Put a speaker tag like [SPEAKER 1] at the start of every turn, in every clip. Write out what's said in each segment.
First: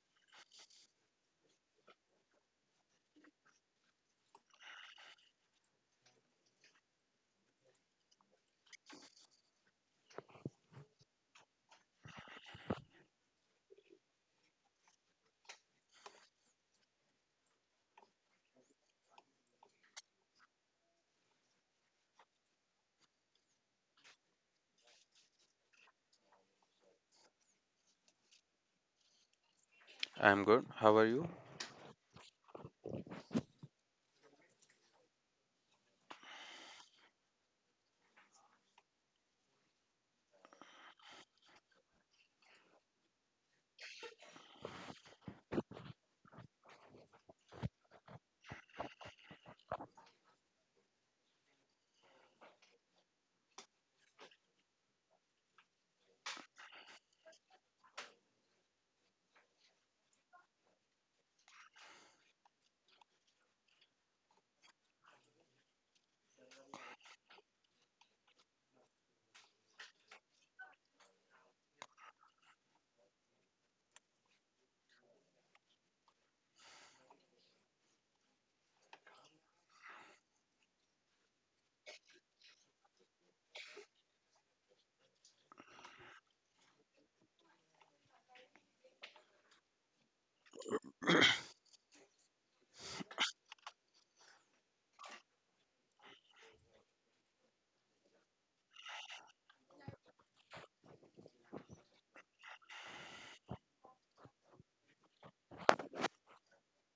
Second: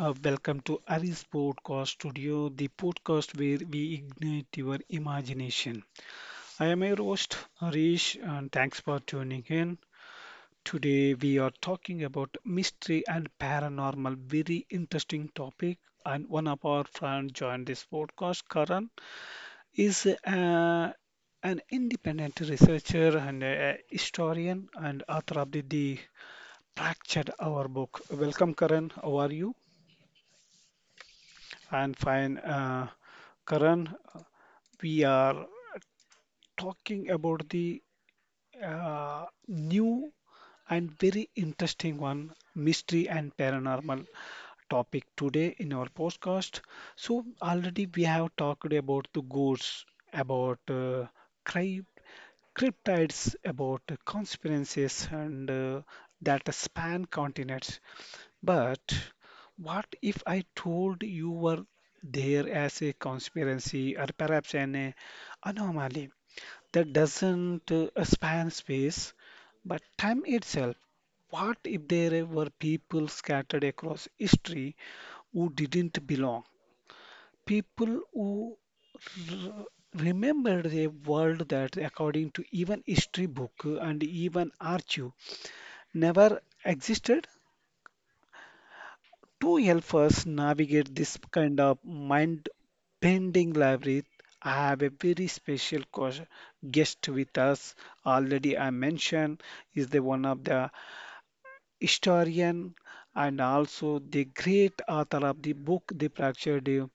[SPEAKER 1] welcome to Aris Podcast Studio, the podcast where we ignite your imagination. I am your host Harish and thanks for tuning in. Today we are talking about mystery and paranormal, very interesting topic. And one of our friends joined this podcast, Karan, is an independent researcher and a historian and author of the, Fractured Our book. Welcome, Karan. How are you?
[SPEAKER 2] I'm good. How are you?
[SPEAKER 1] I fine. Karan, we are talking about the new and very interesting one mystery and paranormal topic today in our podcast. So, already we have talked about the goods, about crypt, cryptids, about conspiracies, and that span continents. But what if I told you were there as a conspiracy or perhaps an anomaly that doesn't span space but time itself? What if there were people scattered across history who didn't belong? People who r- remembered a world that, according to even history book and even archive, never existed? To help us navigate this kind of mind-bending labyrinth, I have a very special guest with us already. I mentioned is the one of the historian, and also the great author of the book, The Fractured You.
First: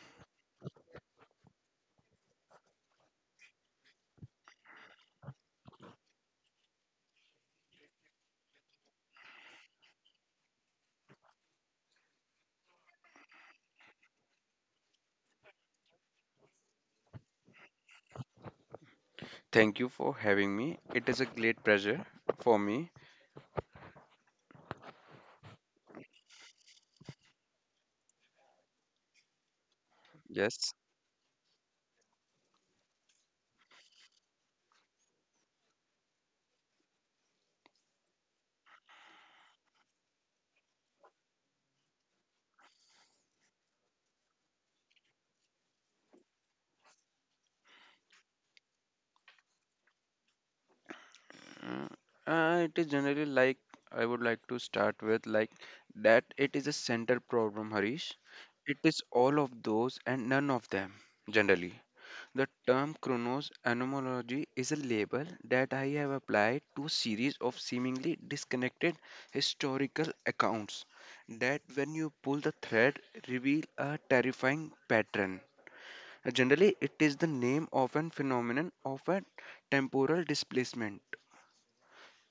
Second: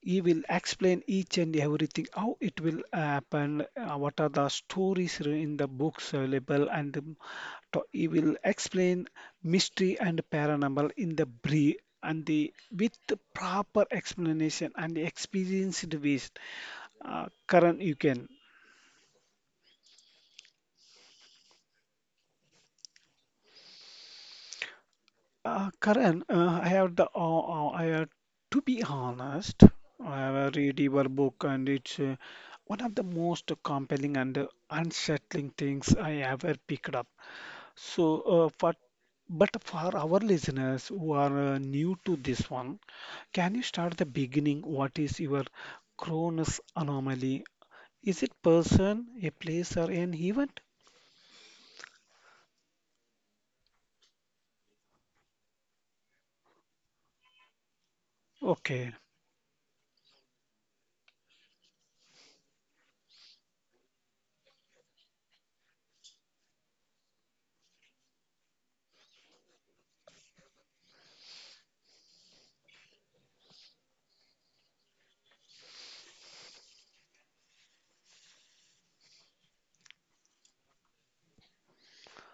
[SPEAKER 1] He will explain each and everything, how it will happen, what are the stories in the books available, and he will explain mystery and paranormal in the brief and the with the proper explanation and the experienced ways. Karan, you can.
[SPEAKER 2] Thank you for having me. It is a great pleasure for me.
[SPEAKER 1] Karan, I have, to be honest, I have
[SPEAKER 2] Yes.
[SPEAKER 1] read your book and it's one of the most compelling and unsettling things I ever picked up. So, but for our listeners who are new to this one, can you start the beginning? What is your Cronus anomaly? Is it person, a place, or an event?
[SPEAKER 2] Mm, it is generally like I would like to start with like that it is a center problem, Harish. It
[SPEAKER 1] Okay.
[SPEAKER 2] is all of those and none of them, generally. The term chronos anomaly is a label that I have applied to a series of seemingly disconnected historical accounts that when you pull the thread reveal a terrifying pattern. Generally, it is the name of a phenomenon of a temporal displacement.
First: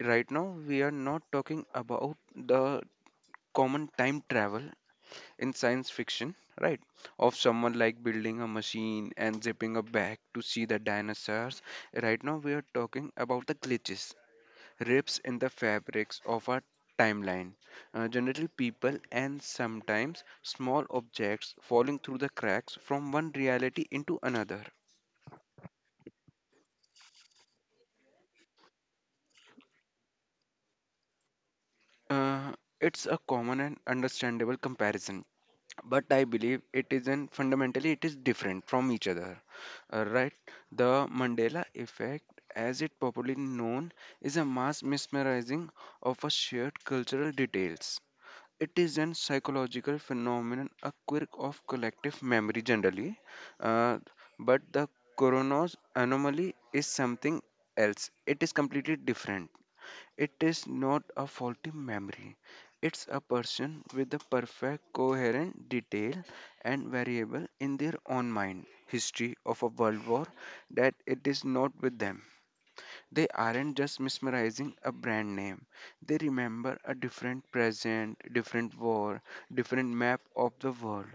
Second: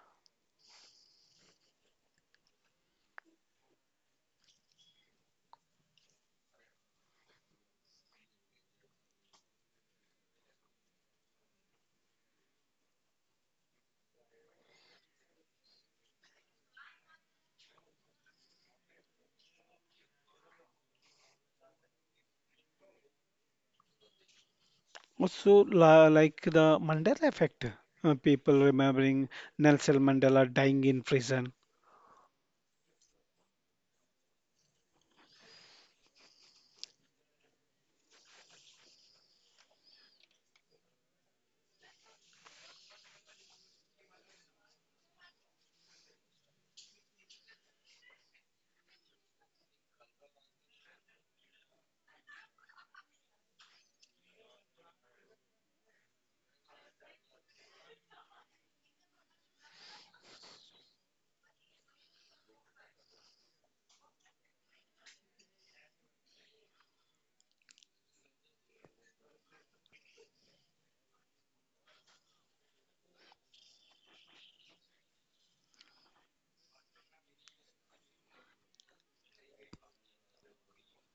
[SPEAKER 2] Right now, we are not talking about the common time travel in science fiction, right? Of someone like building a machine and zipping a bag to see the dinosaurs. Right now, we are talking about the glitches, rips in the fabrics of our timeline. Generally, people and sometimes small objects falling through the cracks from one reality into another.
[SPEAKER 1] Also, like the Mandela effect, people remembering Nelson Mandela dying in prison.
[SPEAKER 2] Uh, it's a common and understandable comparison, but I believe it isn't fundamentally it is different from each other. Right? The Mandela effect, as it popularly known, is a mass mesmerizing of a shared cultural details. It is an psychological phenomenon, a quirk of collective memory generally, uh, but the coroner's anomaly is something else. It is completely different. It is not a faulty memory. It's a person with a perfect, coherent detail and variable in their own mind history of a world war that it is not with them. They aren't just mesmerizing a brand name. They remember a different present, different war, different map of the world.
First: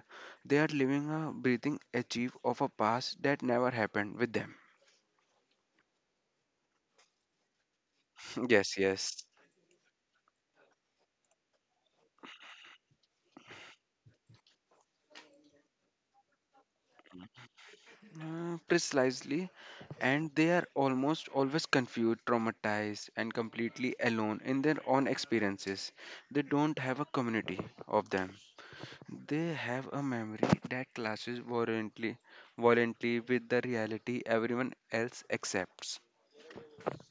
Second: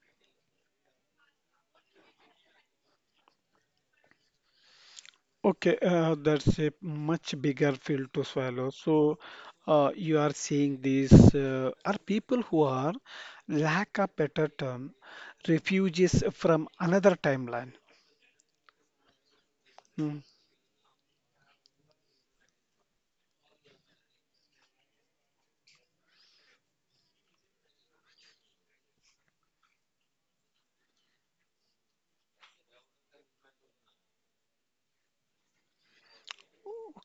[SPEAKER 2] They are living a breathing achieve of a past that never happened with them.
[SPEAKER 1] Okay, that's a much bigger pill to swallow.
[SPEAKER 2] Yes,
[SPEAKER 1] So,
[SPEAKER 2] yes.
[SPEAKER 1] you are seeing these are people who are, lack of better term, refugees from another timeline.
[SPEAKER 2] Precisely,
[SPEAKER 1] Hmm.
[SPEAKER 2] and they are almost always confused, traumatized, and completely alone in their own experiences. They don't have a community of them. They have a memory that clashes violently with the reality everyone else accepts.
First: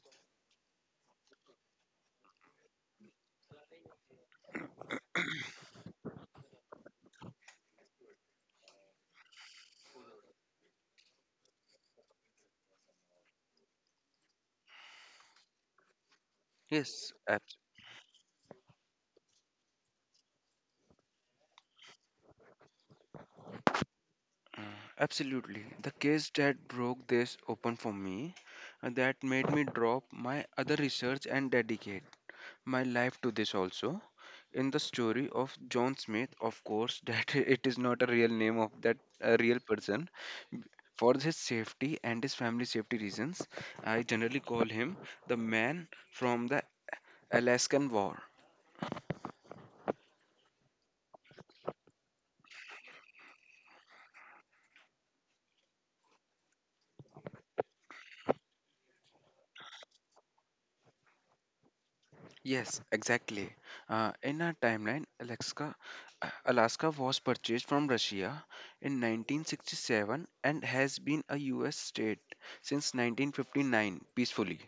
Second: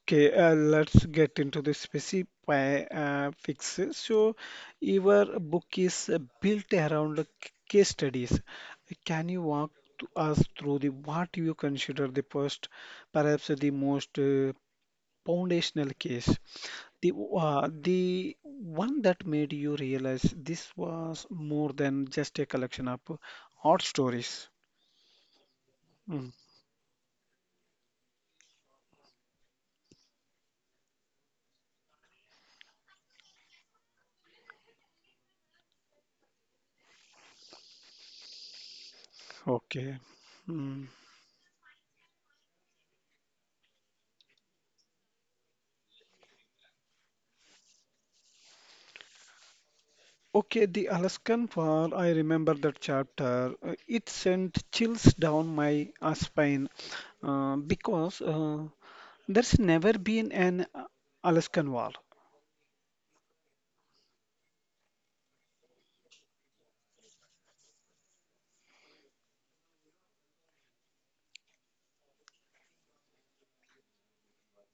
[SPEAKER 1] Okay, let's get into the specific fixes. So, your book is built around the case studies. Can you walk us through the what you consider the first, perhaps the most foundational case, the
[SPEAKER 2] Yes, abs-
[SPEAKER 1] the one that made you realize this was more than just a collection of odd stories?
[SPEAKER 2] absolutely. The
[SPEAKER 1] Mm,
[SPEAKER 2] case that broke this open for me, that made me drop my other research and dedicate my life to this also. In the story of John Smith, of course, that it is not a real name of that a real
[SPEAKER 1] okay.
[SPEAKER 2] person.
[SPEAKER 1] Hmm.
[SPEAKER 2] For his safety and his family safety reasons, I generally call him the man from the Alaskan War.
[SPEAKER 1] Okay, the Alaskan War, I remember that chapter. It sent chills down my spine because there's never been an Alaskan War.
[SPEAKER 2] Yes, exactly. In our timeline, Alaska was purchased from Russia in 1967 and has been a U.S. state since 1959 peacefully.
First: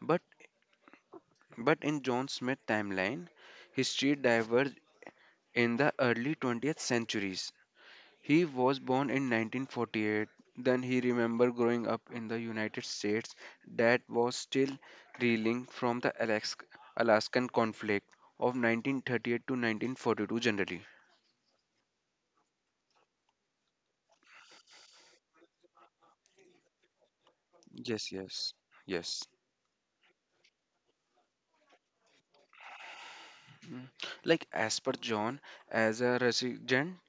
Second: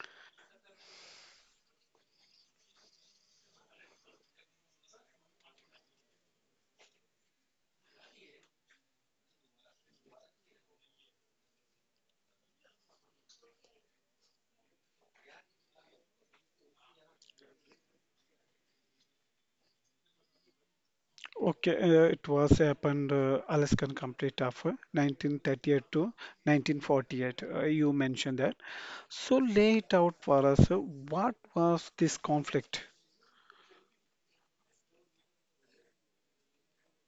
[SPEAKER 2] But But in John Smith's timeline, history diverged in the early 20th centuries. He was born in 1948. Then he remembered growing up in the United States that was still reeling from the Alaskan conflict of 1938 to 1942 generally.
[SPEAKER 1] Okay, it was happened Alaskan Complete of 1938 to 1948. You
[SPEAKER 2] Yes,
[SPEAKER 1] mentioned that.
[SPEAKER 2] yes, yes.
[SPEAKER 1] So lay it out for us. What was this conflict?
[SPEAKER 2] Mm. Like as per John, as a resident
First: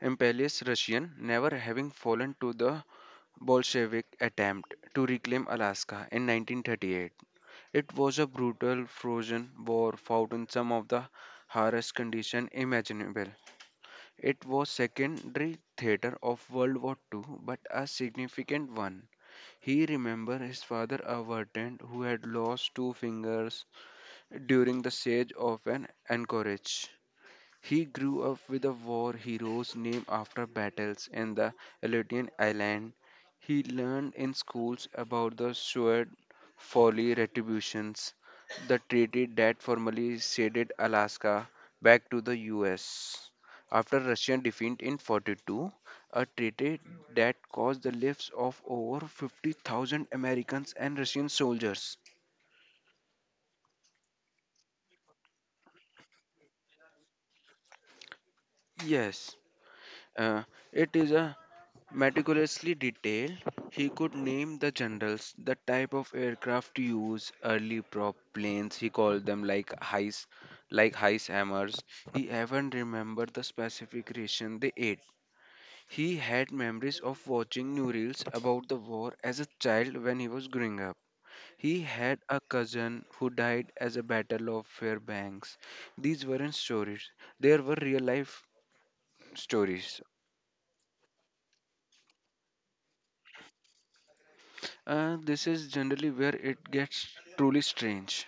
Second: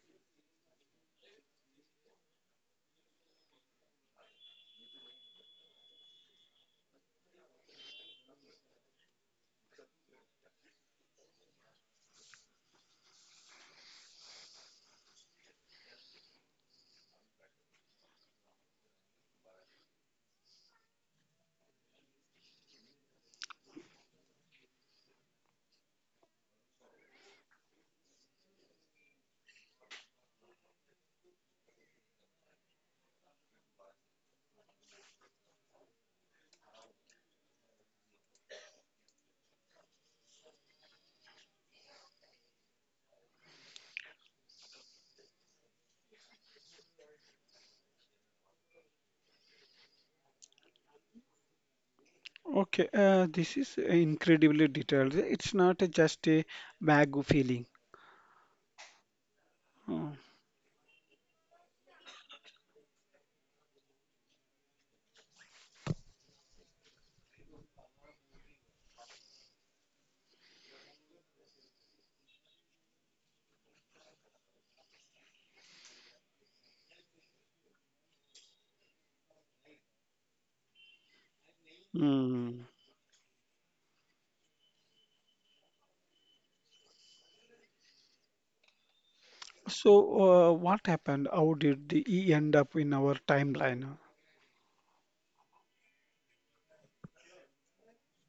[SPEAKER 2] imperialist Russian, never having fallen to the Bolshevik attempt to reclaim Alaska in 1938. It was a brutal frozen war fought in some of the harshest conditions imaginable. It was secondary theater of World War II, but a significant one. He remembered his father, a veteran who had lost two fingers during the siege of an Anchorage. He grew up with a war heroes named after battles in the Aleutian Island. He learned in schools about the sword folly retributions, the treaty that formally ceded Alaska back to the US. After Russian defeat in 42, a treaty that caused the lives of over 50,000 Americans and Russian soldiers.
[SPEAKER 1] Okay, this is incredibly detailed. It's not just a vague feeling.
[SPEAKER 2] Yes,
[SPEAKER 1] Uh,
[SPEAKER 2] uh, it is a meticulously detailed, he could name the generals, the type of aircraft used, early prop planes, he called them like heist hammers. He even remembered the specific ration they ate. He had memories of watching news about the war as a child when he was growing up. He had a
[SPEAKER 1] Hmm.
[SPEAKER 2] cousin who died as a Battle of Fairbanks. These weren't stories, they were real life stories.
[SPEAKER 1] So, what happened? He end up in our timeline?
[SPEAKER 2] This is generally where it gets truly strange.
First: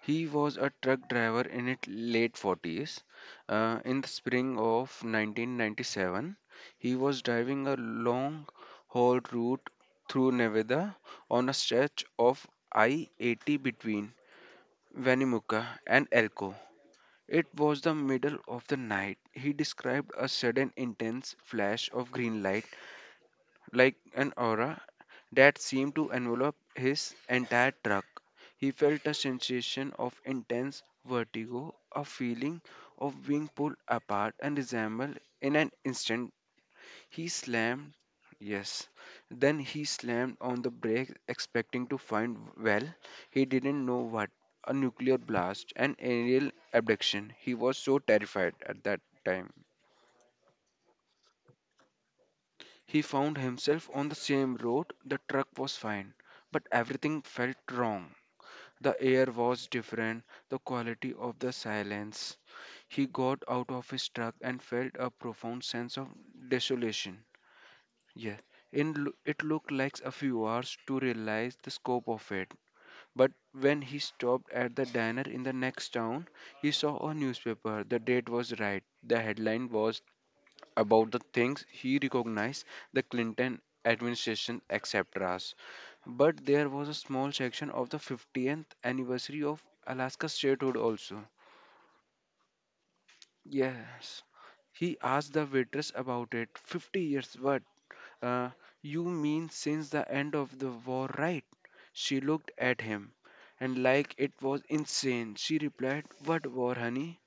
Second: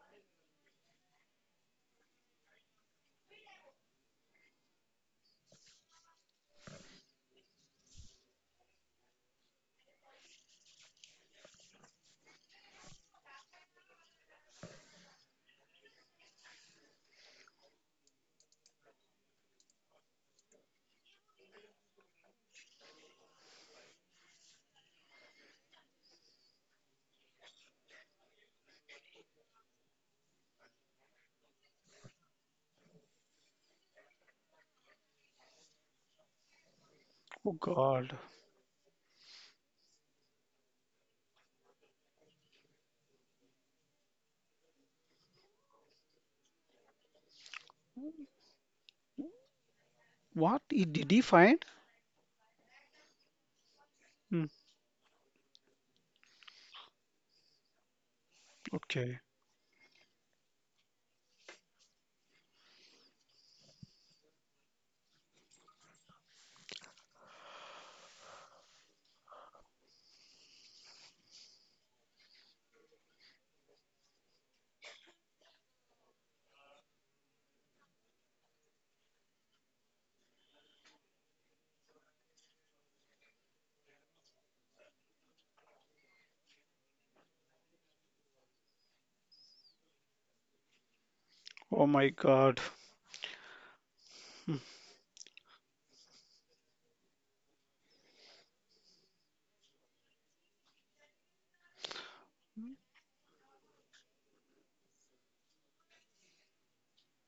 [SPEAKER 2] He was a truck driver in his late 40s. In the spring of 1997, he was driving a long haul route through Nevada on a stretch of I 80 between Winnemucca and Elko. It was the middle of the night. He described a sudden intense flash of green light like an aura that seemed to envelop his entire truck. He felt a sensation of intense vertigo, a feeling of being pulled apart and resembled in an instant. He
[SPEAKER 1] Oh
[SPEAKER 2] slammed,
[SPEAKER 1] God,
[SPEAKER 2] yes, then he slammed on the brakes, expecting to find, well, he didn't know what, a nuclear blast, an aerial abduction. He was so terrified at that time.
[SPEAKER 1] what he did he find?
[SPEAKER 2] He found himself on the
[SPEAKER 1] Hmm.
[SPEAKER 2] same road. The truck was fine, but everything felt wrong. The
[SPEAKER 1] Okay.
[SPEAKER 2] air was different, the quality of the silence. He got out of his truck and felt a profound sense of desolation. Yeah, it looked like a few hours to realize the scope of it. But when he stopped at the diner in the next town, he saw a newspaper. The date was right. The headline was about the things he recognized, the Clinton administration, etc. But there was a small section of the 50th anniversary of Alaska statehood also.
[SPEAKER 1] Oh my God.
[SPEAKER 2] Yes. He asked the waitress about it. 50 years, what? Uh, you mean since the end of the war, right? She looked at him, and like it was insane, she replied, "What war, honey?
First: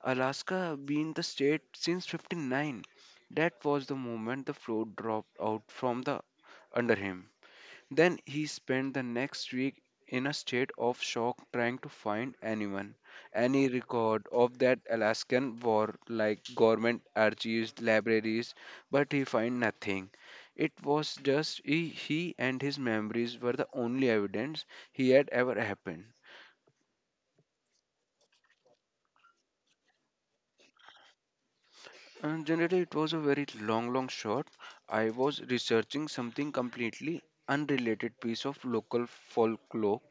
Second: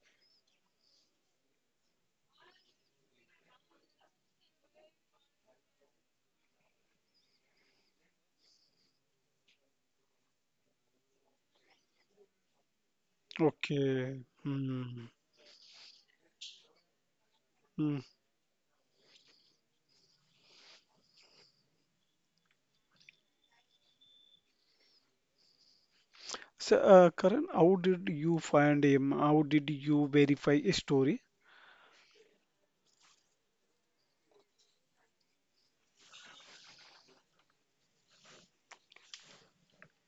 [SPEAKER 2] Alaska been the state since 59." That was the moment the float dropped out from the under him. Then he spent the next week in a state of shock trying to find anyone, any record
[SPEAKER 1] Okay.
[SPEAKER 2] of that
[SPEAKER 1] Hmm.
[SPEAKER 2] Alaskan war, like government archives,
[SPEAKER 1] Hmm.
[SPEAKER 2] libraries, but he found nothing. It was just he and his memories were the only evidence he had ever happened.
[SPEAKER 1] So, Karan, how did you find him? How did you verify his story?
[SPEAKER 2] And generally, it was a very long shot. I was researching something completely unrelated piece of local folklore,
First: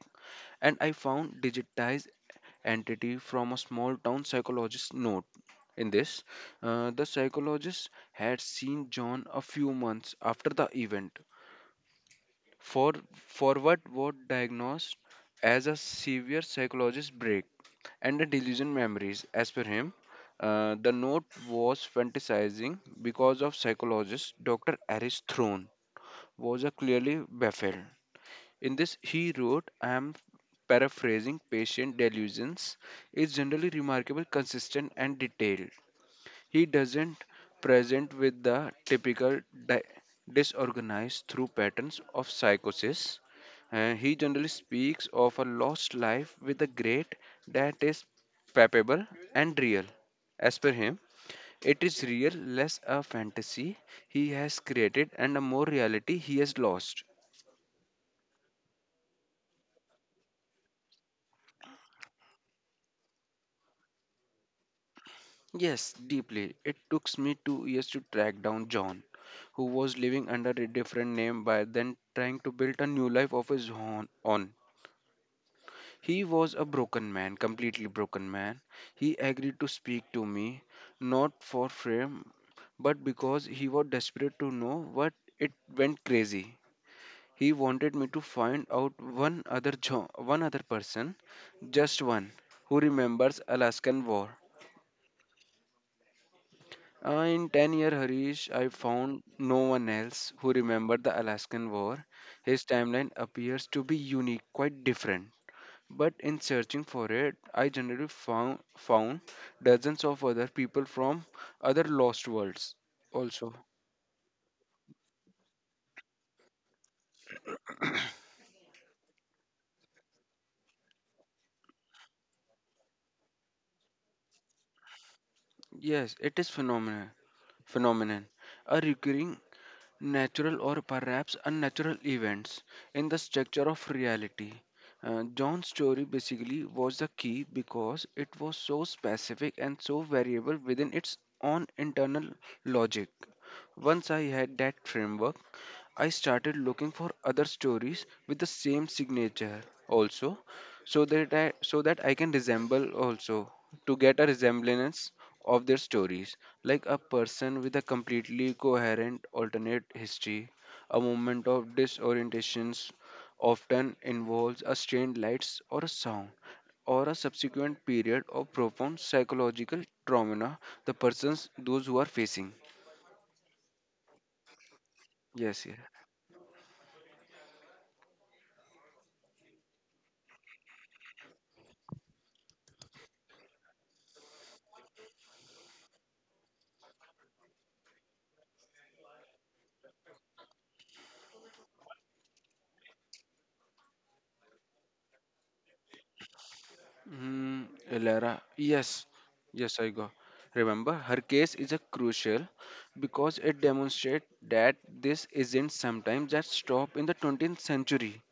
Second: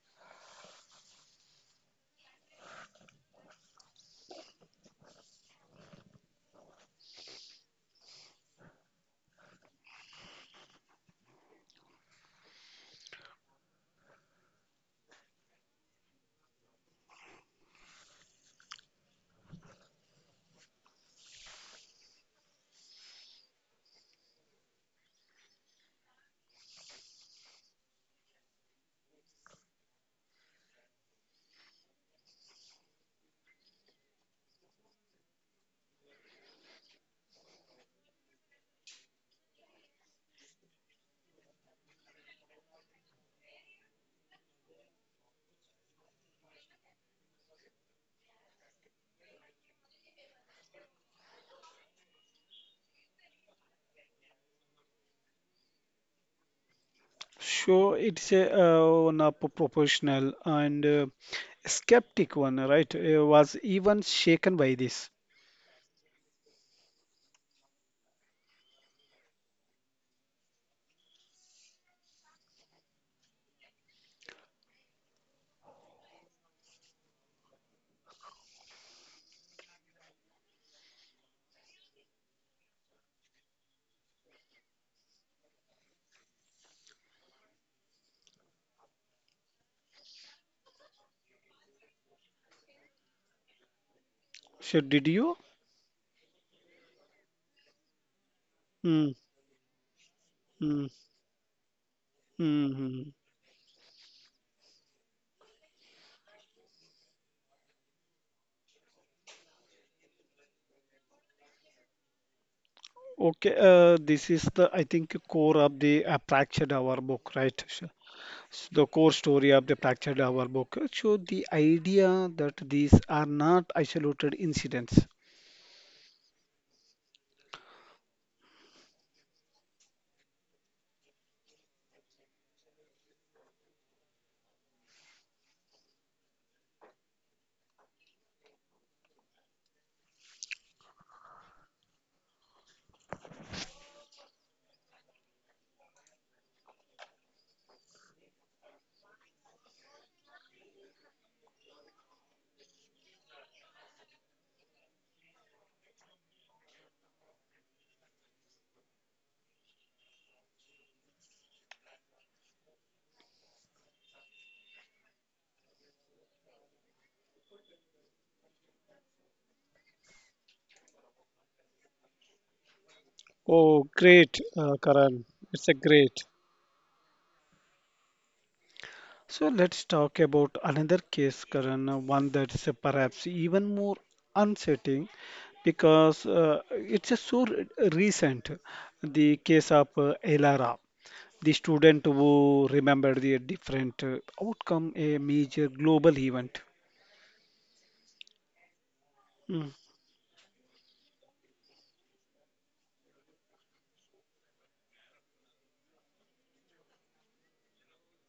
[SPEAKER 2] and I found digitized entity from a small town psychologist note. In this, the psychologist had seen John a few months after the event, for forward was diagnosed as a severe psychologist break and a delusion memories. As per him, the note was fantasizing because of psychologist Dr. Aris Throne was a clearly baffled. In this, he wrote, "I am paraphrasing patient delusions is generally remarkable, consistent, and detailed. He doesn't present with the typical di- disorganized through patterns of psychosis. He generally speaks of a lost life with a great that is palpable and real. As per him, it is real, less a fantasy he has created and a more reality he has lost."
[SPEAKER 1] So it's a one up proportional and skeptic one, right? Was even shaken by this.
[SPEAKER 2] Yes, deeply. It took me 2 years to track down John, who was living under a different name by then trying to build a new life of his own. On. He was a broken man, completely broken man. He agreed to speak to me, not for fame, but because he was desperate to know what it went crazy. He wanted me to find out one other person, just one, who remembers Alaskan War.
[SPEAKER 1] So did you?
[SPEAKER 2] In 10-year Harish, I
[SPEAKER 1] Mm,
[SPEAKER 2] found no one else who
[SPEAKER 1] mm,
[SPEAKER 2] remembered the Alaskan War. His timeline
[SPEAKER 1] mm.
[SPEAKER 2] appears to be unique, quite different. But in searching for it, I generally found dozens of other people from other lost worlds
[SPEAKER 1] Okay,
[SPEAKER 2] also.
[SPEAKER 1] this is the I think core of the Fractured Hour book, right? So so the core story of the Fractured Hour book. So the idea that these are not isolated incidents.
[SPEAKER 2] Yes, it is phenomenon. A recurring natural or perhaps unnatural events in the structure of reality. John's story basically was the key because it was so specific and so variable within its own internal logic. Once I had that framework, I started looking for other stories with the same signature also so that I can resemble also to get a resemblance of their stories, like a person with a completely coherent alternate history, a moment of disorientations often involves a strained lights or a sound or a subsequent period of profound psychological trauma the persons those who are facing.
[SPEAKER 1] Oh, great, Karan.
[SPEAKER 2] Yes,
[SPEAKER 1] It's a
[SPEAKER 2] yes.
[SPEAKER 1] great. So let's talk about another case, Karan, one that's perhaps even more unsettling because it's a so recent, the case of Elara. The student who remembered the different outcome a major global event.
[SPEAKER 2] Mm, Lara, yes,
[SPEAKER 1] Mm.
[SPEAKER 2] yes, I go. Remember, her case is a crucial because it demonstrates that this isn't sometimes that stop in the 20th century.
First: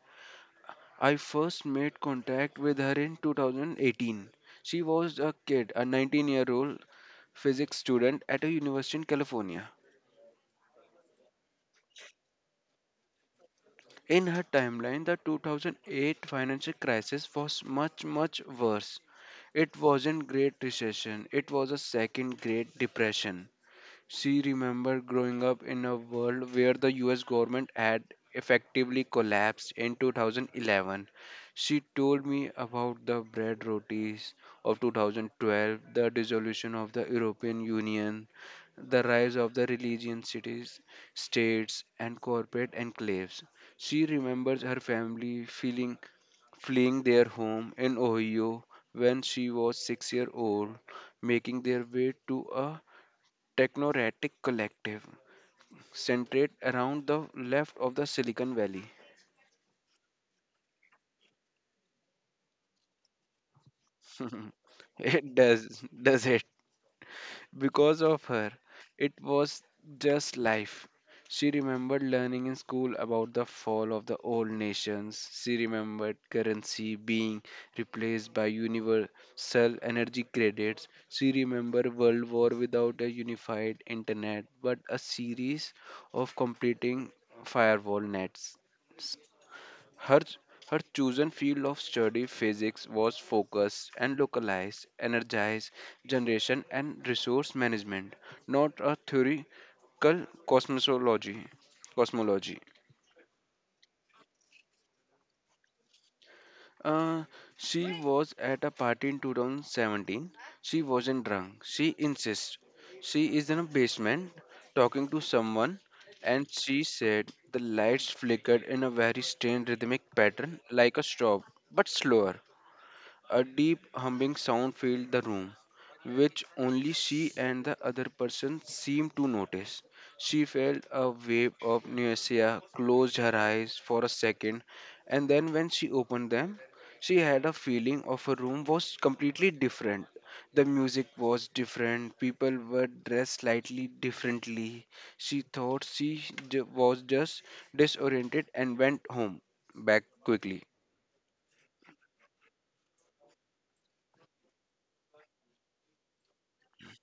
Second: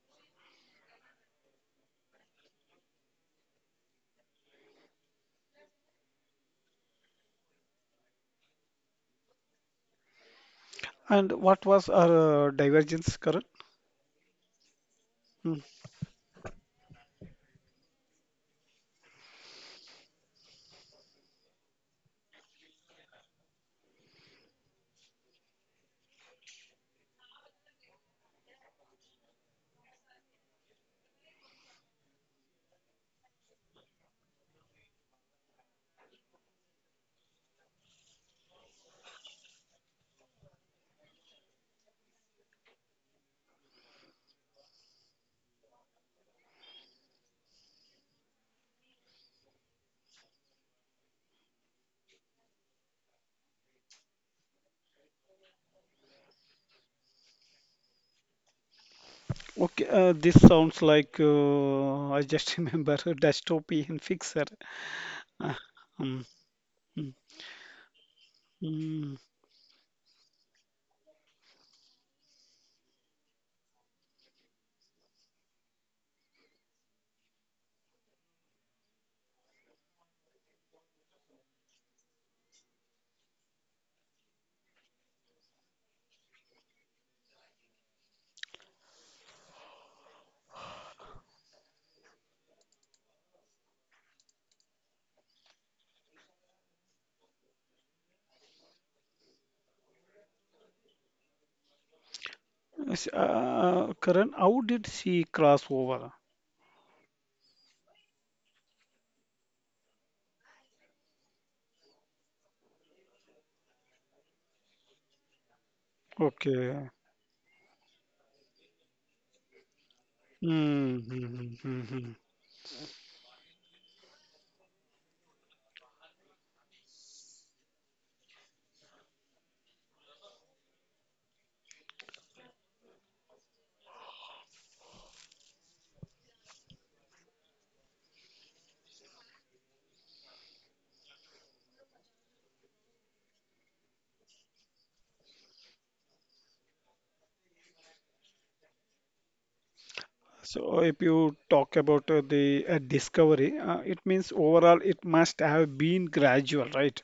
[SPEAKER 2] I first made contact with her in 2018. She was a kid, a 19-year-old physics student at a university in California.
[SPEAKER 1] And what was our divergence current?
[SPEAKER 2] In her timeline, the 2008 financial crisis was much worse. It wasn't Great Recession, it was a second Great Depression. She remembered growing up in a world where the US government had effectively collapsed in 2011. She told me about the bread rotis of 2012, the dissolution of the European Union, the rise of the religion cities, states, and corporate enclaves. She remembers her family feeling fleeing their home in Ohio when she was 6 years old, making their way to a technocratic collective centered around the left of the Silicon Valley.
[SPEAKER 1] Okay, this sounds like I just remember a dystopian fixer.
[SPEAKER 2] It
[SPEAKER 1] Ah, mm,
[SPEAKER 2] does it?
[SPEAKER 1] mm,
[SPEAKER 2] Because of her, it
[SPEAKER 1] mm.
[SPEAKER 2] was just life. She remembered learning in school about the fall of the old nations. She remembered currency being replaced by universal energy credits. She remembered World War without a unified internet, but a series of competing firewall nets. Her, her chosen field of study, physics, was focused and localized, energized generation and resource management, not a theoretical cosmology. cosmology.
[SPEAKER 1] Yes, karan how did she cross over?
[SPEAKER 2] Uh, she was at a party in 2017. She wasn't drunk. She insists. She is in a basement talking to someone, and she
[SPEAKER 1] Okay.
[SPEAKER 2] said the lights flickered in a very strange rhythmic pattern like a
[SPEAKER 1] Mm,
[SPEAKER 2] strobe,
[SPEAKER 1] mm, mm,
[SPEAKER 2] but
[SPEAKER 1] mm.
[SPEAKER 2] slower. A deep humming sound filled the room, which only she and the other person seemed to notice. She felt a wave of nausea, closed her eyes for a second, and then when she opened them, she had a feeling of her room was completely different. The music was different, people were dressed slightly differently. She thought she was just disoriented and went home back quickly.
[SPEAKER 1] So if you talk about the discovery, it means overall it must have been gradual, right?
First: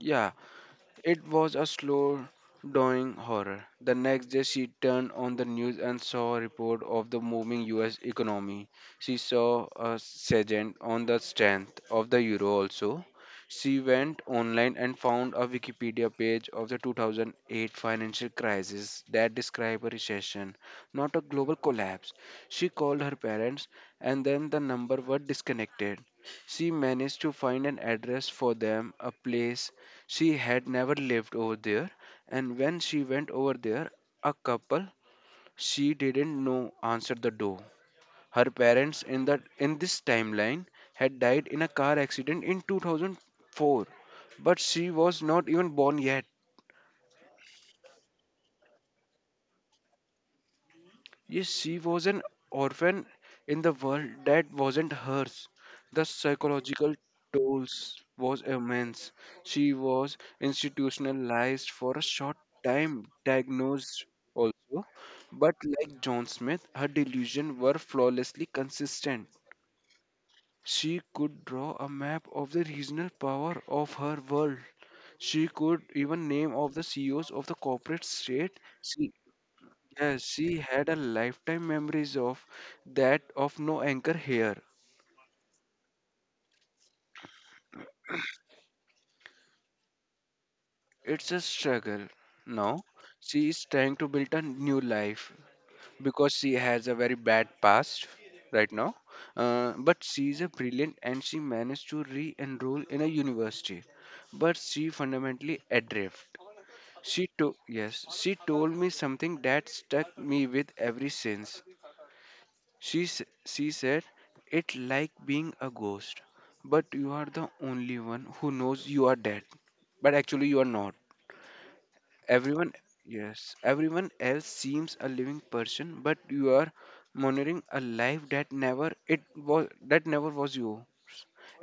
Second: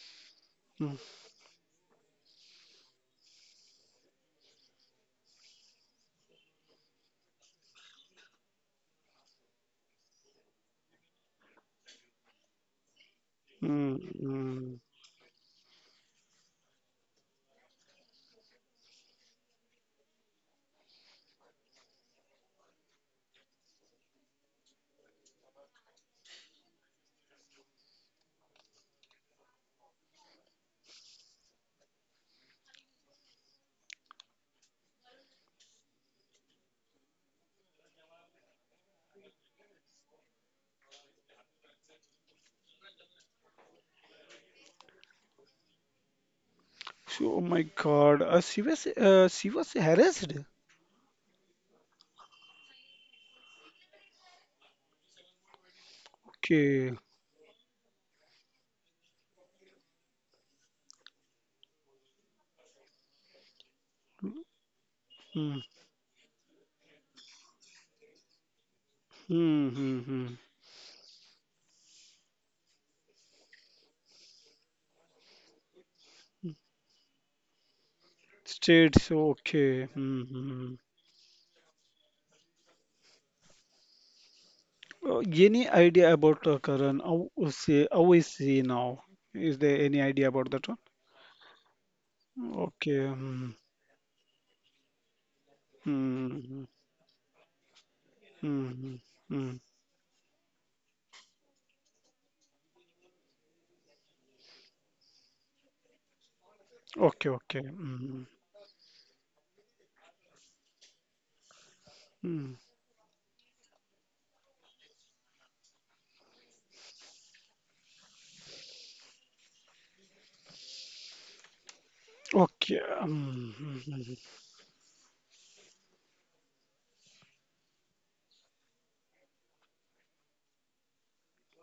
[SPEAKER 2] Yeah.
[SPEAKER 1] Mm,
[SPEAKER 2] It was a slow doing horror. The next day, she turned on the news and saw a report of the moving US economy. She saw a sergeant on the strength of the euro also. She
[SPEAKER 1] mm,
[SPEAKER 2] went
[SPEAKER 1] mm.
[SPEAKER 2] online and found a Wikipedia page of the 2008 financial crisis that described a recession, not a global collapse. She called her parents, and then the number were disconnected. She managed to find an address for them, a place she had never lived over there, and when she went over there, a couple she didn't know answered the door. Her parents in this timeline had died in a car accident in 2004, but she was not even born yet.
[SPEAKER 1] So, oh my God, she was harassed.
[SPEAKER 2] Yes, she was an orphan in the world that wasn't hers. The psychological
[SPEAKER 1] Okay.
[SPEAKER 2] tolls was immense. She was institutionalized for a short time, diagnosed
[SPEAKER 1] Mm,
[SPEAKER 2] also, but
[SPEAKER 1] mm,
[SPEAKER 2] like John Smith, her delusions were flawlessly consistent.
[SPEAKER 1] mm, mm.
[SPEAKER 2] She could draw a map of the regional power of her world. She could even name of the CEOs of the corporate state.
[SPEAKER 1] States.
[SPEAKER 2] She
[SPEAKER 1] Okay.
[SPEAKER 2] yeah,
[SPEAKER 1] Mm,
[SPEAKER 2] she
[SPEAKER 1] mm.
[SPEAKER 2] had a lifetime memories of that of no anchor here.
[SPEAKER 1] Any idea about Karan? How is he now? Is there any idea about that one?
[SPEAKER 2] It's a struggle. Now
[SPEAKER 1] Okay.
[SPEAKER 2] she
[SPEAKER 1] Mm,
[SPEAKER 2] is trying to build a new life because she
[SPEAKER 1] mm,
[SPEAKER 2] has a very bad past right now.
[SPEAKER 1] mm, mm.
[SPEAKER 2] But she is a brilliant and she managed to re-enroll in a university. But she fundamentally adrift.
[SPEAKER 1] Okay. Okay. Mm,
[SPEAKER 2] She told me something that stuck me with every since.
[SPEAKER 1] mm.
[SPEAKER 2] She said, It like being a ghost, but you are the only one who knows you are dead. But actually, you are not. Everyone,
[SPEAKER 1] Okay. Mm,
[SPEAKER 2] yes, everyone
[SPEAKER 1] mm.
[SPEAKER 2] else seems a living person, but you are monitoring a life that never it was that never was you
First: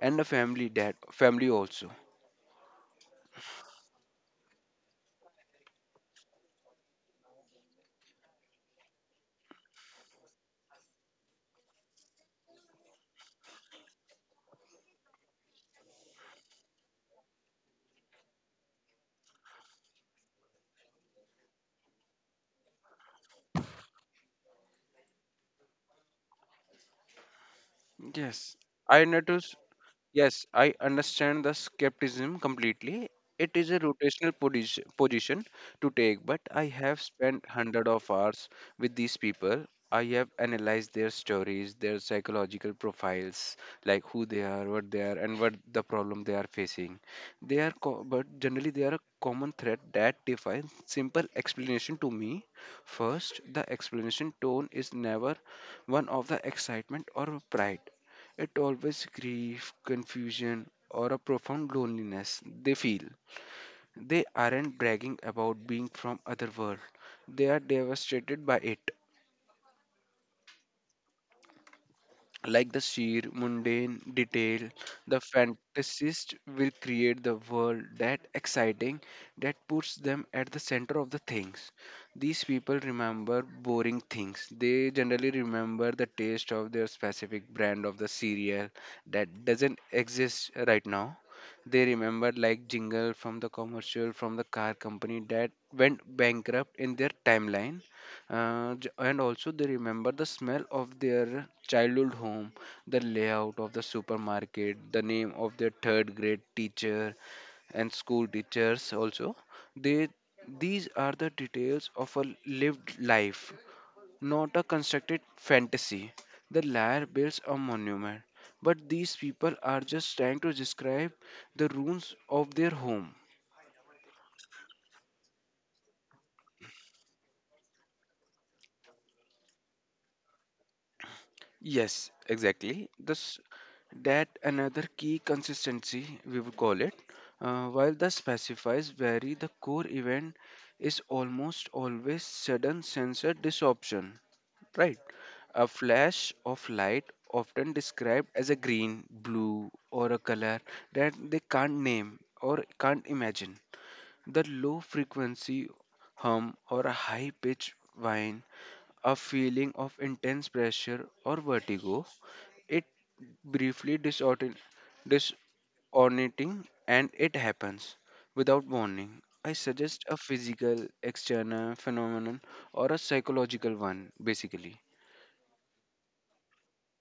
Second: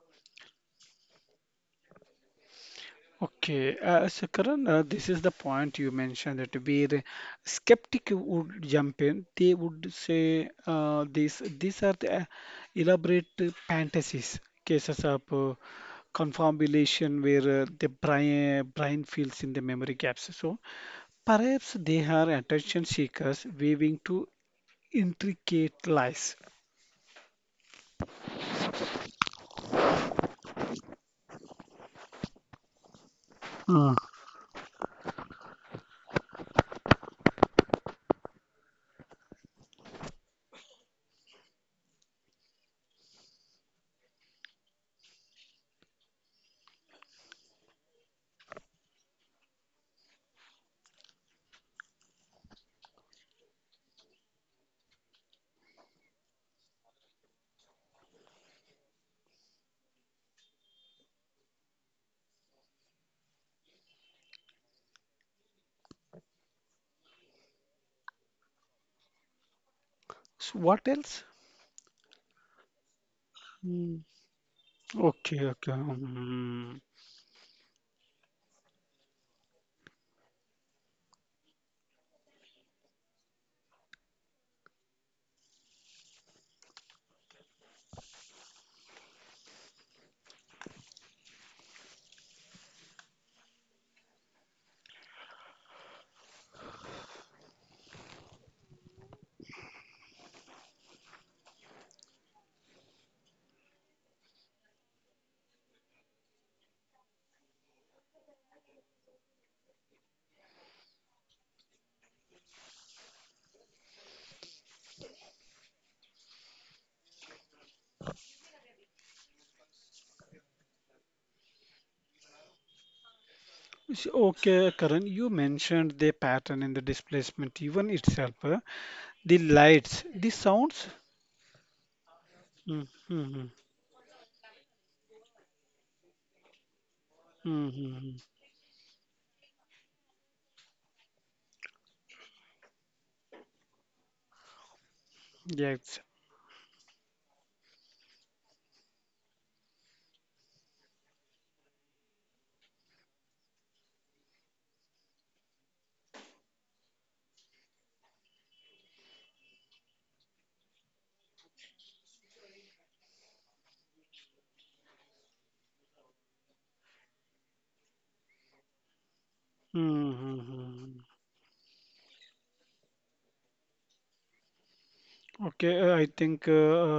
[SPEAKER 2] and a family that family also.
[SPEAKER 1] Okay, so Karan, this is the point you mentioned that where a skeptic would jump in. They would say this. These are the elaborate fantasies, cases of confabulation where brain fills in the memory gaps. So perhaps they are attention seekers weaving to intricate lies.
[SPEAKER 2] Yes, I notice. Yes, I understand the skepticism completely. It is a
[SPEAKER 1] Mm.
[SPEAKER 2] rotational posi- position to take, but I have spent hundred of hours with these people. I have analyzed their stories, their psychological profiles, like who they are, what they are, and what the problem they are facing. But generally they are a common thread that defines simple explanation to me. First, the explanation tone is never one of the excitement or pride it always grief, confusion, or a profound loneliness they feel. They aren't bragging about being from other world. They are devastated by it.
[SPEAKER 1] So what else?
[SPEAKER 2] Like the sheer mundane
[SPEAKER 1] Mm.
[SPEAKER 2] detail, the
[SPEAKER 1] Okay, okay.
[SPEAKER 2] fantasist will
[SPEAKER 1] Hmm.
[SPEAKER 2] create the world that exciting that puts them at the center of the things. These people remember boring things. They generally remember the taste of their specific brand of the cereal that doesn't exist right now. They remember like jingle from the commercial from the car company that went bankrupt in their timeline. And also they remember the smell of their childhood home, the layout of the supermarket, the name of their third grade teacher, and school teachers also. They, these are the details of a lived life, not a constructed fantasy. The liar builds a monument, but these people are just trying to describe the ruins of their home.
[SPEAKER 1] Okay, Karan, you mentioned the pattern in the displacement even itself, the lights, the sounds.
[SPEAKER 2] Yes, exactly. This
[SPEAKER 1] Mm-hmm.
[SPEAKER 2] that another key consistency we would call it. While the
[SPEAKER 1] Hmm.
[SPEAKER 2] specifies vary, the core event is almost always sudden sensor disruption. Right. A
[SPEAKER 1] Yes.
[SPEAKER 2] flash of light, often described as a green, blue, or a color that they can't name or can't imagine. The low frequency hum or a high pitch whine, a feeling of intense pressure or vertigo, it briefly disorienting and it happens without warning. I suggest a physical
[SPEAKER 1] Mm-hmm.
[SPEAKER 2] external phenomenon or a psychological one basically.
[SPEAKER 1] Okay, I think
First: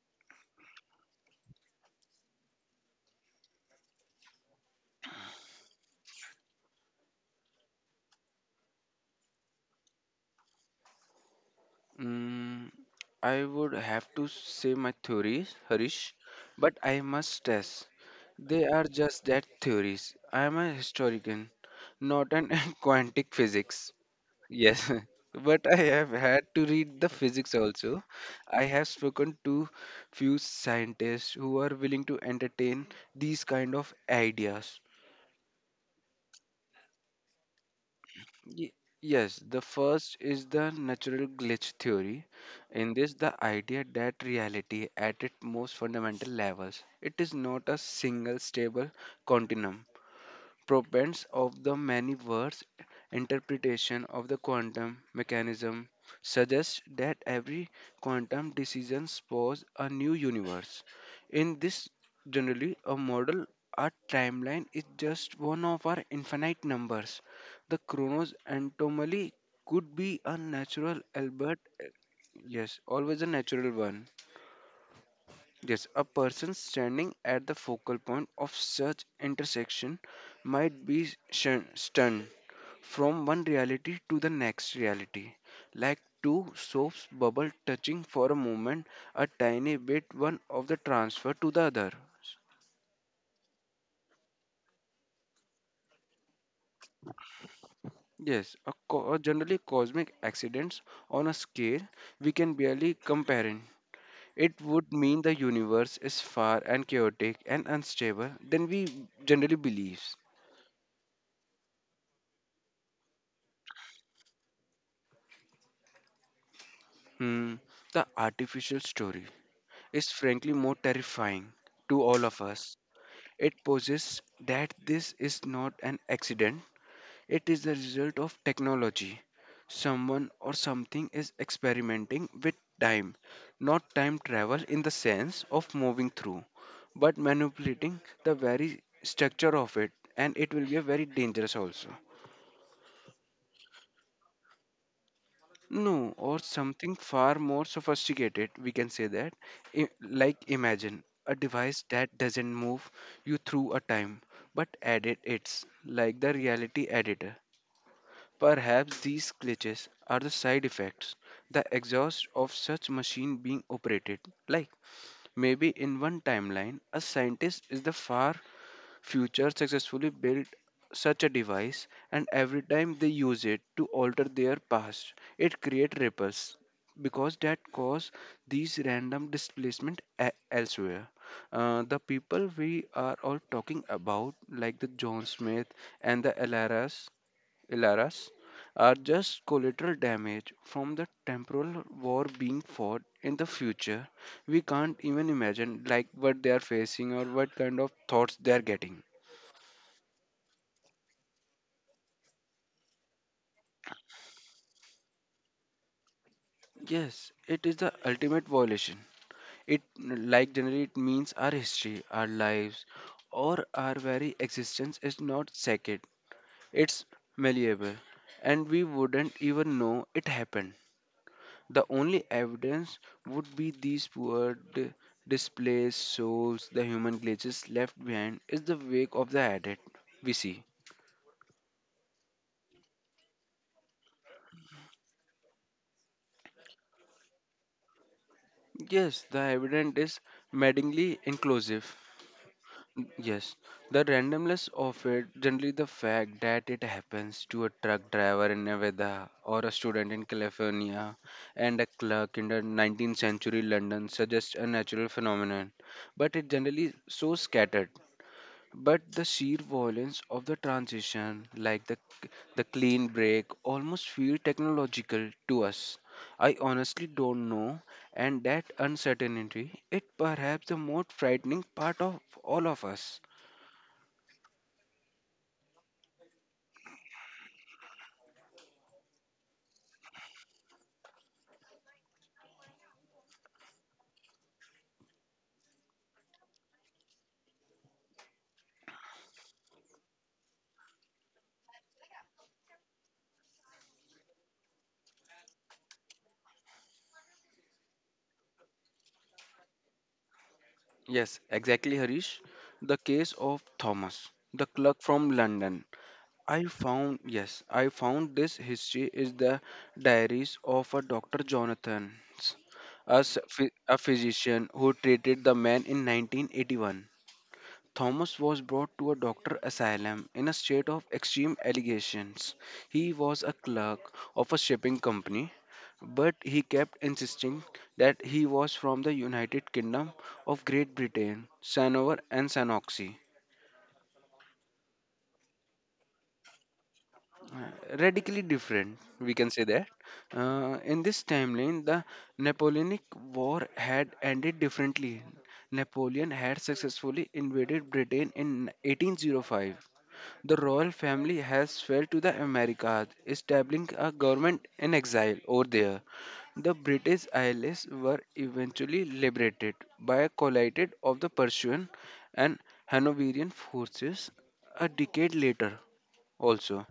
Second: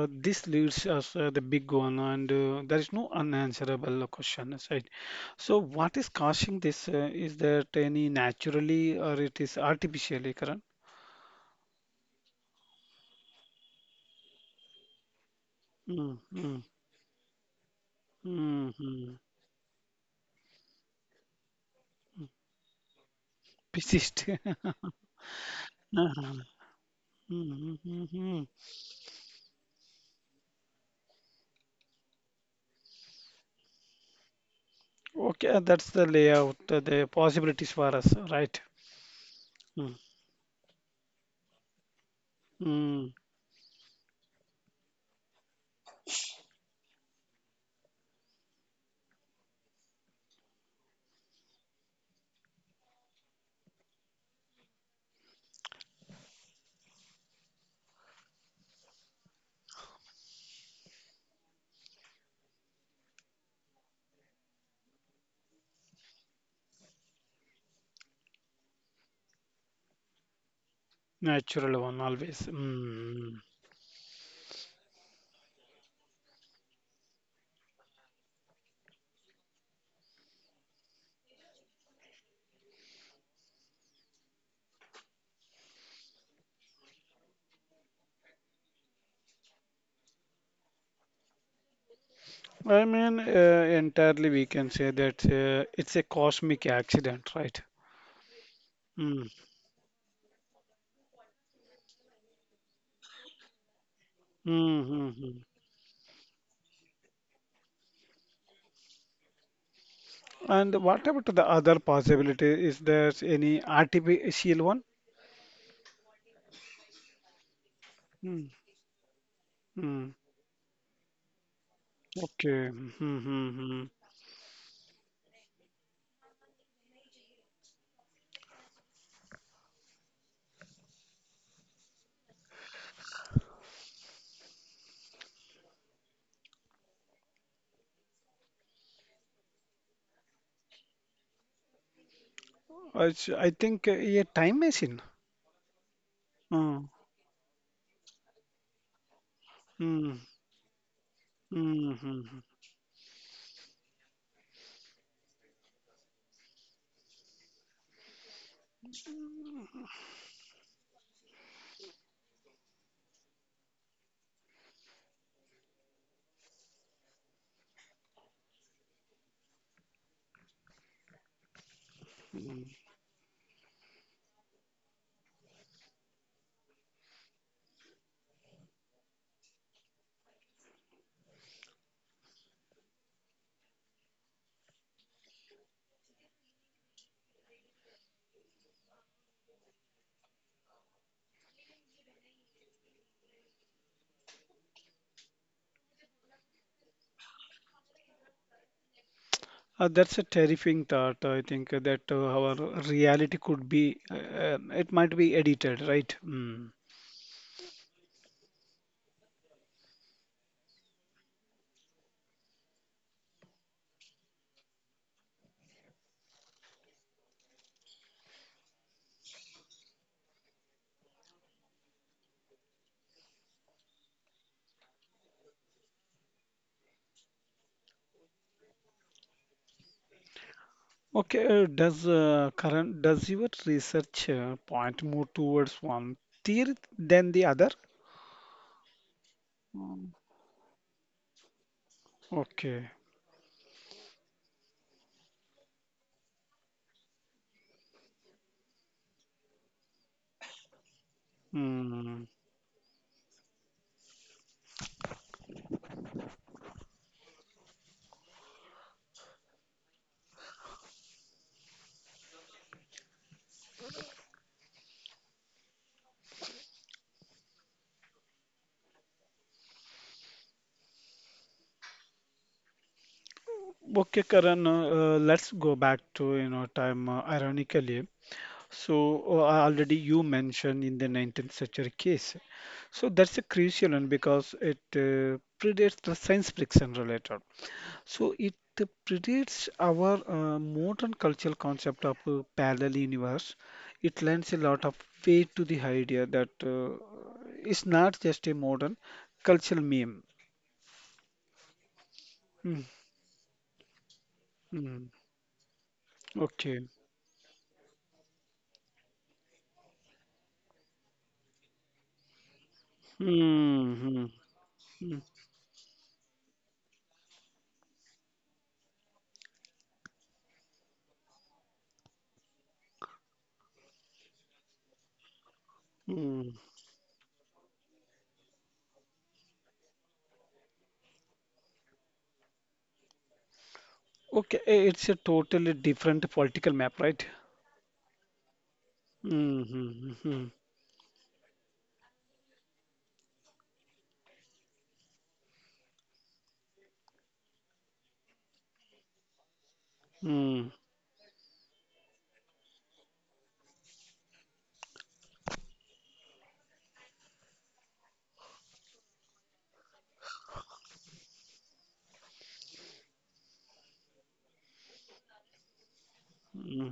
[SPEAKER 1] this leads us the big one, and there is no unanswerable question, right? So, what is causing this? Is that any naturally or it is artificially, Karan?
[SPEAKER 2] Mm, I would have to say my theories, Harish,
[SPEAKER 1] Mm-hmm.
[SPEAKER 2] but I must stress they are
[SPEAKER 1] Mm-hmm.
[SPEAKER 2] just that theories. I am a historian, not an quantic physics.
[SPEAKER 1] Persist.
[SPEAKER 2] Yes, but I have
[SPEAKER 1] Uh-huh.
[SPEAKER 2] had to read the physics
[SPEAKER 1] Mhm,
[SPEAKER 2] also.
[SPEAKER 1] mhm.
[SPEAKER 2] I have spoken to few scientists who are willing to entertain these kind of ideas.
[SPEAKER 1] Okay, that's the layout, the possibilities for us, right?
[SPEAKER 2] Ye- Yes, the
[SPEAKER 1] Mm.
[SPEAKER 2] first is the natural glitch theory. In
[SPEAKER 1] Mm.
[SPEAKER 2] this, the idea that reality, at its most fundamental levels, it is not a single stable continuum. Proponents of the many-verse interpretation of the quantum mechanism suggest that every quantum decision spawns a new universe. In this generally a model a timeline is just one of our infinite numbers. The Kronos anomaly could be a natural Albert
[SPEAKER 1] Natural one always.
[SPEAKER 2] yes, always a
[SPEAKER 1] Mm.
[SPEAKER 2] natural one. Yes, a person standing at the focal point of such intersection might be stunned from one reality to the next reality, like two soaps bubble touching for a moment, a tiny bit one of the transfer to the other.
[SPEAKER 1] I mean, entirely we can say that it's a cosmic accident, right?
[SPEAKER 2] Yes, a
[SPEAKER 1] Mm.
[SPEAKER 2] generally cosmic accidents on a scale we can barely compare. In. It would mean the
[SPEAKER 1] Mm-hmm.
[SPEAKER 2] universe is far and chaotic and unstable than we generally believe.
[SPEAKER 1] And what about the other possibility? Is there any artificial one?
[SPEAKER 2] Hmm, the
[SPEAKER 1] Mm.
[SPEAKER 2] artificial story
[SPEAKER 1] Mm.
[SPEAKER 2] is frankly more terrifying to all of
[SPEAKER 1] Okay.
[SPEAKER 2] us. It
[SPEAKER 1] Mm-hmm.
[SPEAKER 2] poses that this is not an accident, it is the result of technology. Someone or something is experimenting with time, not time travel in the sense of moving through, but manipulating the very structure of it, and it will be a very dangerous also.
[SPEAKER 1] I think a time machine.
[SPEAKER 2] No, or
[SPEAKER 1] Mm.
[SPEAKER 2] something far more sophisticated, we can say that. I-
[SPEAKER 1] Mm.
[SPEAKER 2] Like imagine a device that
[SPEAKER 1] Mm-hmm.
[SPEAKER 2] doesn't move you through a time, but edit it's like the reality editor. Perhaps these glitches are the side effects, the exhaust of such machine being operated. Like maybe in one timeline, a scientist is the far Future successfully built such a device, and every time they use it to alter their past, it creates ripples because that cause these random displacement elsewhere. The people we are all talking about, like the John Smith and the Ilaras, are just collateral damage from the temporal war being fought in the future. We can't even imagine like what they are facing or what kind of thoughts they are getting.
[SPEAKER 1] That's a terrifying thought. I think that our reality could be, it might be edited, right? Mm.
[SPEAKER 2] Yes, it is the ultimate violation. It, like generally, it means our history, our lives, or our very existence is not sacred. It's malleable, and we wouldn't even know it happened. The only evidence would be these poor, d- displaced souls, the human glitches left behind is the wake of the added we see.
[SPEAKER 1] Okay, does current, does your research point more towards one theory than the other?
[SPEAKER 2] Yes, the evidence
[SPEAKER 1] Mm.
[SPEAKER 2] is maddeningly inclusive.
[SPEAKER 1] Okay.
[SPEAKER 2] Yes, the randomness of it, generally the fact that it happens to a truck driver in Nevada or a student in California and a
[SPEAKER 1] Hmm.
[SPEAKER 2] clerk in the 19th century London suggests a natural phenomenon, but it generally so scattered. But the sheer violence of the transition, like the clean break, almost feel technological to us. I honestly don't know, and that uncertainty, it perhaps the most frightening part of all of us.
[SPEAKER 1] Okay, Karan, let's go back to, you know, time ironically. So already you mentioned in the 19th century case. So that's a crucial one because it predates the science fiction related. So it predates our modern cultural concept of parallel universe. It lends a lot of weight to the idea that it's not just a modern cultural meme.
[SPEAKER 2] Yes, exactly, Harish.
[SPEAKER 1] Mm,
[SPEAKER 2] The case of Thomas, the clerk
[SPEAKER 1] mm,
[SPEAKER 2] from London.
[SPEAKER 1] okay.
[SPEAKER 2] I found this history is the diaries of a Dr. Jonathan, a, s- phy-
[SPEAKER 1] Hmm.
[SPEAKER 2] a
[SPEAKER 1] Hmm,
[SPEAKER 2] physician who
[SPEAKER 1] hmm,
[SPEAKER 2] treated the man in 1981. Thomas was brought to a doctor asylum in a state of extreme allegations. He was a clerk of a shipping company, but
[SPEAKER 1] hmm.
[SPEAKER 2] he kept insisting that he was from the United Kingdom of Great Britain, Sanover and Sanoxi.
[SPEAKER 1] Okay, it's a totally different political map, right?
[SPEAKER 2] Radically different, we can say that. In this timeline, the Napoleonic War had ended differently. Napoleon had successfully invaded Britain in 1805. The
[SPEAKER 1] Mm-hmm.
[SPEAKER 2] royal family has fled to the Americas, establishing a government in exile over there. The British Isles were eventually liberated by a collide of the Prussian and Hanoverian forces a decade later also.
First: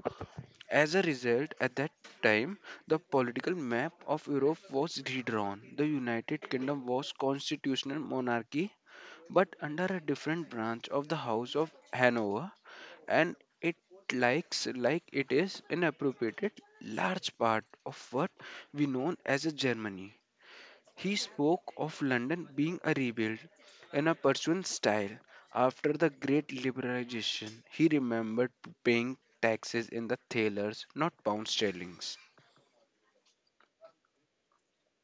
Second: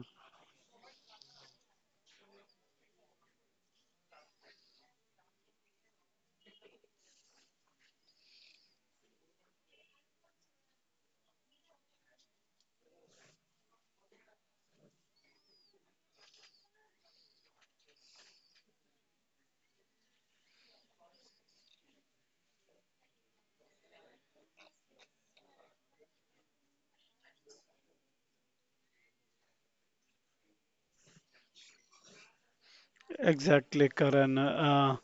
[SPEAKER 2] As a result, at that time, the political map of Europe was redrawn. The United Kingdom was constitutional monarchy but under a different branch of the House of Hanover, and it likes like it is inappropriated large part of what we know as a Germany. He spoke of London being a rebuild in a pursuant style after the Great Liberalization. He remembered paying taxes in the thalers, not pound sterlings.
[SPEAKER 1] Exactly, Karan.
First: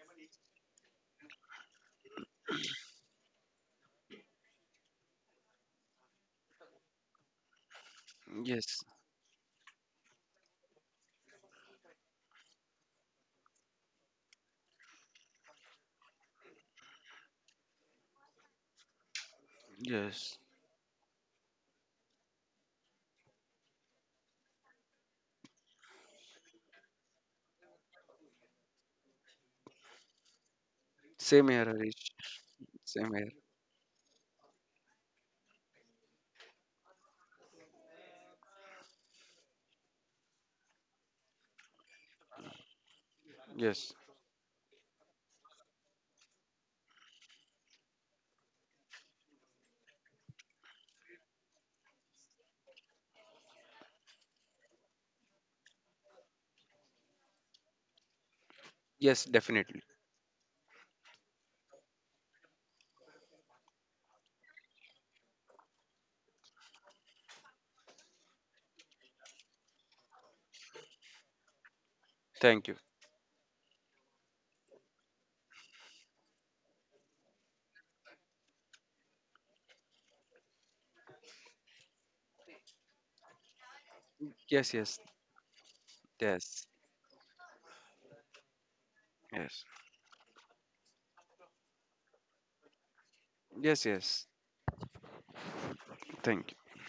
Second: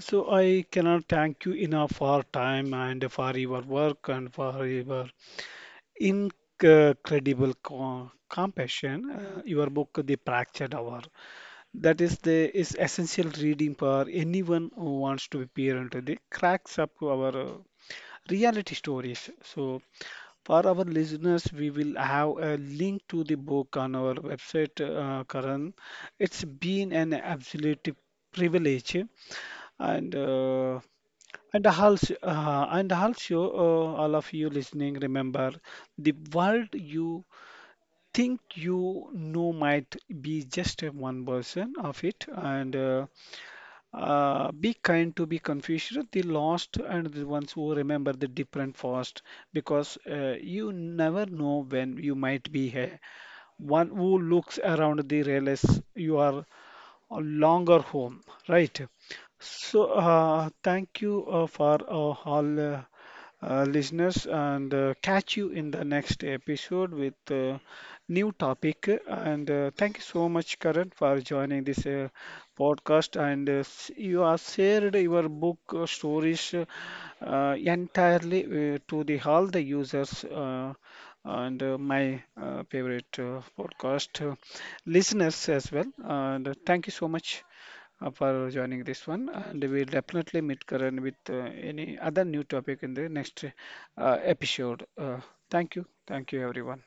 [SPEAKER 1] So I cannot thank you enough for time and for your work and for your incredible co
[SPEAKER 2] Yes,
[SPEAKER 1] compassion. Your book, The Fractured Hour, that is the is essential reading for anyone who wants to peer into the cracks of our reality stories. So,
[SPEAKER 2] yes.
[SPEAKER 1] for our listeners, we will have a link to the book on our website, Karan. It's been an absolute privilege, and uh,
[SPEAKER 2] Same here, Harish.
[SPEAKER 1] and
[SPEAKER 2] Same here.
[SPEAKER 1] also, all of you listening, remember the world you think you know might be just a one person of it and
[SPEAKER 2] Yes,
[SPEAKER 1] be kind to be confused the lost and the ones who remember the different fast because you never know when you might be here one who looks around the realize you are a longer home, right?
[SPEAKER 2] yes, definitely.
[SPEAKER 1] So, thank you for all listeners, and catch you in the next episode with new topic. And thank you so much, Karan, for joining this
[SPEAKER 2] Thank you.
[SPEAKER 1] podcast. And you have shared your book stories entirely to the all the users. And my favorite podcast
[SPEAKER 2] Yes, yes.
[SPEAKER 1] listeners as well. And
[SPEAKER 2] Yes,
[SPEAKER 1] thank you so much for joining this one.
[SPEAKER 2] yes,
[SPEAKER 1] And we'll definitely meet Karan with any other new topic in the next
[SPEAKER 2] yes, yes.
[SPEAKER 1] episode. Thank you. Thank you,
[SPEAKER 2] Thank
[SPEAKER 1] everyone.